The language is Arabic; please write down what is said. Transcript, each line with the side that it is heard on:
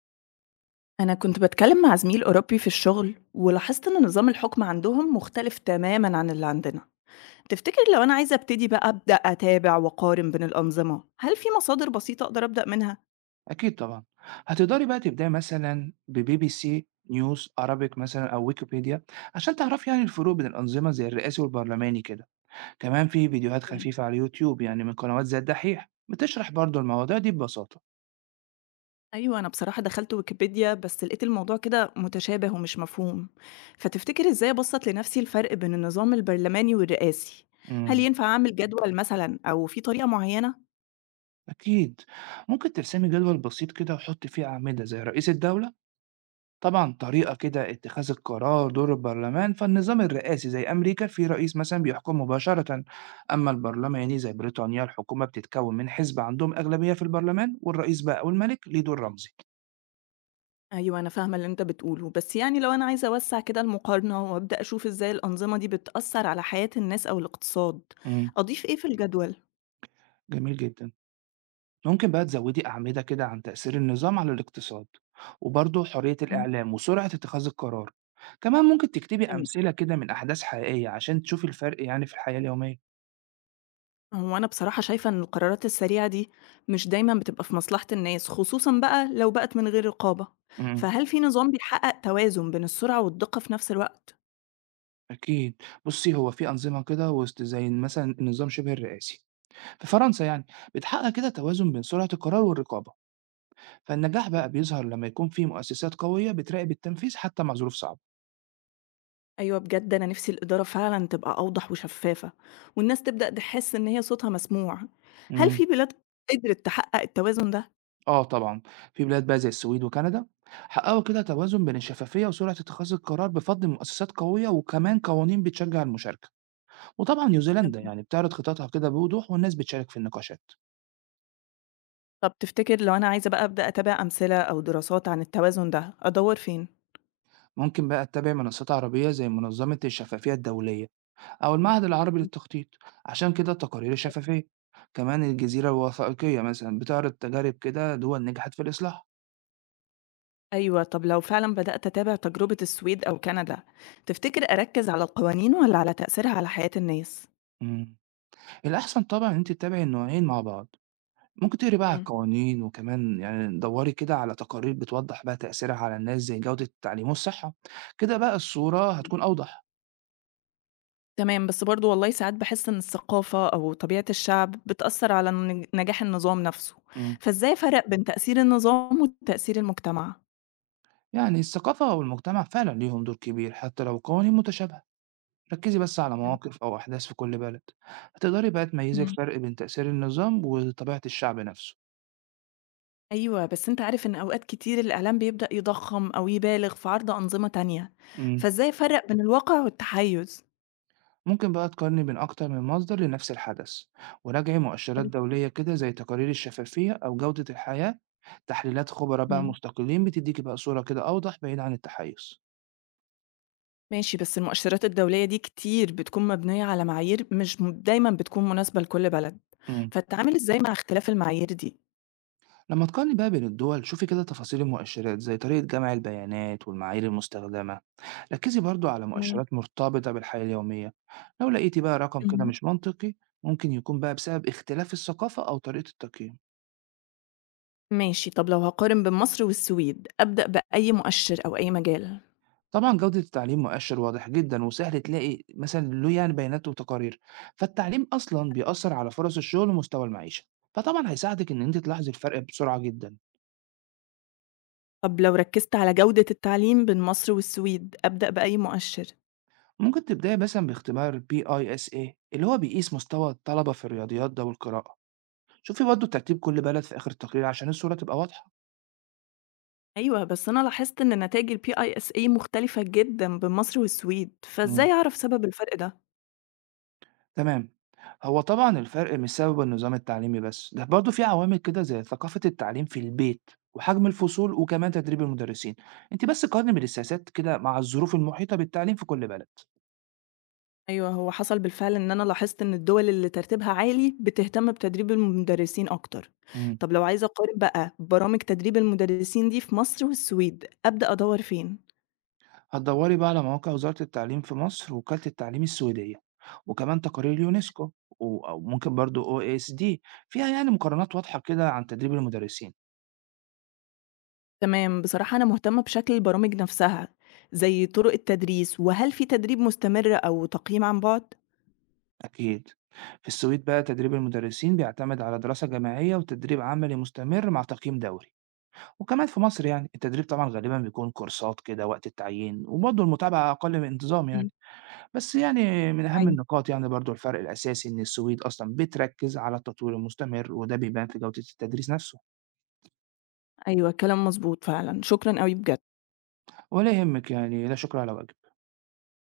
left: أنا كنت بتكلم مع زميل أوروبي في الشغل ولاحظت إن نظام الحكم عندهم مختلف تمامًا عن اللي عندنا، تفتكر لو أنا عايزة أبتدي بقى أتابع وأقارن بين الأنظمة، هل في مصادر بسيطة أقدر أبدأ منها؟
right: أكيد طبعًا، هتقدري بقى تبدئي مثلًا بBBC News Arabic مثلًا أو ويكيبيديا عشان تعرفي يعني الفروق بين الأنظمة زي الرئاسي والبرلماني كده، كمان في فيديوهات
left: تمام.
right: خفيفة على اليوتيوب يعني من قنوات زي الدحيح بتشرح برضه المواضيع دي ببساطة.
left: أيوه أنا بصراحة دخلت ويكيبيديا بس لقيت الموضوع كده متشابه ومش مفهوم، فتفتكر إزاي أبسط لنفسي الفرق بين النظام البرلماني والرئاسي؟ هل
right: إمم،
left: ينفع أعمل جدول مثلًا أو في طريقة معينة؟
right: أكيد، ممكن ترسمي جدول بسيط كده وحطي فيه أعمدة زي رئيس الدولة طبعًا طريقة كده اتخاذ القرار دور البرلمان، فالنظام الرئاسي زي أمريكا فيه رئيس مثلًا بيحكم مباشرة، أمّا البرلماني زي بريطانيا الحكومة بتتكوّن من حزب عندهم أغلبية في البرلمان، والرئيس بقى أو الملك ليه دور رمزي.
left: أيوه، أنا فاهمة اللي أنت بتقوله، بس يعني لو أنا عايزة أوسّع كده المقارنة وأبدأ أشوف إزاي الأنظمة دي بتأثّر على حياة الناس أو الاقتصاد،
right: إمم،
left: أضيف إيه في الجدول؟
right: جميل جدًا. ممكن بقى تزوّدي أعمدة كده عن تأثير النظام على الاقتصاد، وبرضه حرية
left: إمم.
right: الإعلام وسرعة اتخاذ القرار. كمان ممكن تكتبي
left: تمام.
right: أمثلة كده من أحداث حقيقية عشان تشوفي الفرق يعني في الحياة اليومية.
left: هو أنا بصراحة شايفة إن القرارات السريعة دي مش دايمًا بتبقى في مصلحة الناس، خصوصًا بقى لو بقت من غير رقابة،
right: إمم.
left: فهل في نظام بيحقق توازن بين السرعة والدقة في نفس الوقت؟
right: أكيد. بُصّي، هو في أنظمة كده وسط زي مثلًا النظام شبه الرئاسي في فرنسا يعني، بتحقق كده توازن بين سرعة القرار والرقابة، فالنجاح بقى بيظهر لمّا يكون في مؤسسات قوية بتراقب التنفيذ حتى مع ظروف صعبة.
left: أيوه بجد أنا نفسي الإدارة فعلًا تبقى أوضح وشفّافة، والناس تبدأ تحس إن هي صوتها مسموع، هل
right: إمم،
left: في بلاد قدرت تحقق التوازن ده؟
right: آه طبعًا، في بلاد بقى زي السويد وكندا حققوا كده توازن بين الشفافية وسرعة اتخاذ القرار بفضل مؤسسات قوية وكمان قوانين بتشجع المشاركة، وطبعًا نيوزيلندا
left: تمام.
right: يعني بتعرض خططها كده بوضوح والناس بتشارك في النقاشات.
left: طب تفتكر لو أنا عايزة بقى أتابع أمثلة أو دراسات عن التوازن ده، أدوّر فين؟
right: ممكن بقى تتابع منصات عربية زي منظمة الشفافية الدولية أو المعهد العربي
left: مم.
right: للتخطيط عشان كده التقارير شفافية كمان الجزيرة الوثائقية مثلا بتعرض تجارب كده دول نجحت في الإصلاح.
left: أيوه، طب لو فعلًا بدأت أتابع تجربة السويد أو كندا، تفتكر أركّز على القوانين والّا على تأثيرها على حياة الناس؟
right: مم. الأحسن طبعا إن أنت تتابعي النوعين مع بعض، ممكن تقري بقى على
left: إمم،
right: القوانين وكمان يعني دوري كده على تقارير بتوضح بقى تأثيرها على الناس زي جودة التعليم والصحة. كده بقى الصورة
left: تمام.
right: هتكون أوضح.
left: تمام، بس برضه والله ساعات باحس إن الثقافة أو طبيعة الشعب بتأثّر على نجاح النظام نفسه،
right: مم.
left: فإزاي أفرّق بين تأثير النظام وتأثير المجتمع؟
right: يعني الثقافة والمجتمع فعلا ليهم دور كبير حتى لو القوانين متشابهة، ركّزي بس على
left: حلو.
right: مواقف أو أحداث في كل بلد، هتقدري بقى تميّزي
left: إمم.
right: الفرق بين تأثير النظام وطبيعة الشعب نفسه.
left: أيوه، بس أنت عارف إن أوقات كتير الإعلام بيبدأ يضخّم أو يبالغ في عرض أنظمة تانية،
right: إمم،
left: فإزاي أفرّق بين الواقع والتحيُّز؟
right: ممكن بقى تقارني بين أكتر من مصدر لنفس الحدث، وراجعي مؤشرات
left: حلو،
right: دولية كده زي تقارير الشفافية أو جودة الحياة، تحليلات خبراء بقى
left: إمم.
right: مستقلين بتديكي بقى صورة كده أوضح بعيد عن التحيز.
left: ماشي، بس المؤشرات الدولية دي كتير بتكون مبنية على معايير مش دايمًا بتكون مناسبة لكل بلد،
right: إمم،
left: فاتعامل إزاي مع اختلاف المعايير دي؟
right: لمّا تقارني بقى بين الدول شوفي كده تفاصيل المؤشرات زي طريقة جمع البيانات والمعايير المستخدمة. ركزي برضو على
left: تمام،
right: مؤشرات مرتبطة بالحياة اليومية، لو لقيتي بقى رقم كده
left: اهم.
right: مش منطقي ممكن يكون بقى بسبب اختلاف الثقافة أو طريقة التقييم.
left: ماشي، طب لو هاقارن بين مصر والسويد، أبدأ بأي مؤشر أو أي مجال؟
right: طبعا جودة التعليم مؤشر واضح جدا وسهل تلاقي مثلا له يعني بيانات وتقارير، فالتعليم أصلا بيأثر على فرص الشغل ومستوى المعيشة، فطبعا هيساعدك إن أنت تلاحظي الفرق بسرعة جدا.
left: طب لو ركّزت على جودة التعليم بين مصر والسويد، أبدأ بأي مؤشر؟
right: ممكن تبدأي مثلا باختبار PISA اللي هو بيقيس مستوى الطلبة في الرياضيات ده والقراءة، شوفي برضو ترتيب كل بلد في آخر التقرير عشان الصورة تبقى واضحة.
left: أيوه، بس أنا لاحظت إن نتايج الPISA مختلفة جدًا بين مصر والسويد، فإزاي أعرف سبب الفرق ده؟
right: تمام، هو طبعا الفرق مش سبب النظام التعليمي بس، ده برضه في عوامل كده زي ثقافة التعليم في البيت وحجم الفصول وكمان تدريب المدرسين، انت بس قارني بالسياسات كده مع الظروف المحيطة بالتعليم في كل بلد.
left: أيوه، هو حصل بالفعل إن أنا لاحظت إن الدول اللي ترتيبها عالي بتهتم بتدريب المدرسين أكتر.
right: امم
left: طب لو عايزة أقارن بقى برامج تدريب المدرسين دي في مصر والسويد، أبدأ أدوّر فين؟
right: هتدوري بقى على مواقع وزارة التعليم في مصر ووكالة التعليم السويدية وكمان تقارير اليونسكو او ممكن برضه OSD فيها يعني مقارنات واضحة كده عن تدريب المدرسين.
left: تمام، بصراحة أنا مهتمة بشكل البرامج نفسها، زي طرق التدريس، وهل في تدريب مستمر أو تقييم عن بُعد؟
right: اكيد، في السويد بقى تدريب المدرسين بيعتمد على دراسة جماعية وتدريب عملي مستمر مع تقييم دوري، وكمان في مصر يعني التدريب طبعًا غالبًا بيكون كورسات كده وقت التعيين، وبرضه المتابعة أقل من الانتظام يعني،
left: إمم.
right: بس يعني من أهم
left: أيوه،
right: النقاط يعني برضه الفرق الأساسي إن السويد أصلًا بتركز على التطوير المستمر، وده بيبان في جودة التدريس نفسه،
left: أيوه، كلام مضبوط فعلًا، شكرًا أوي بجد.
right: ولا يهمك يعني، لا شكر على واجب.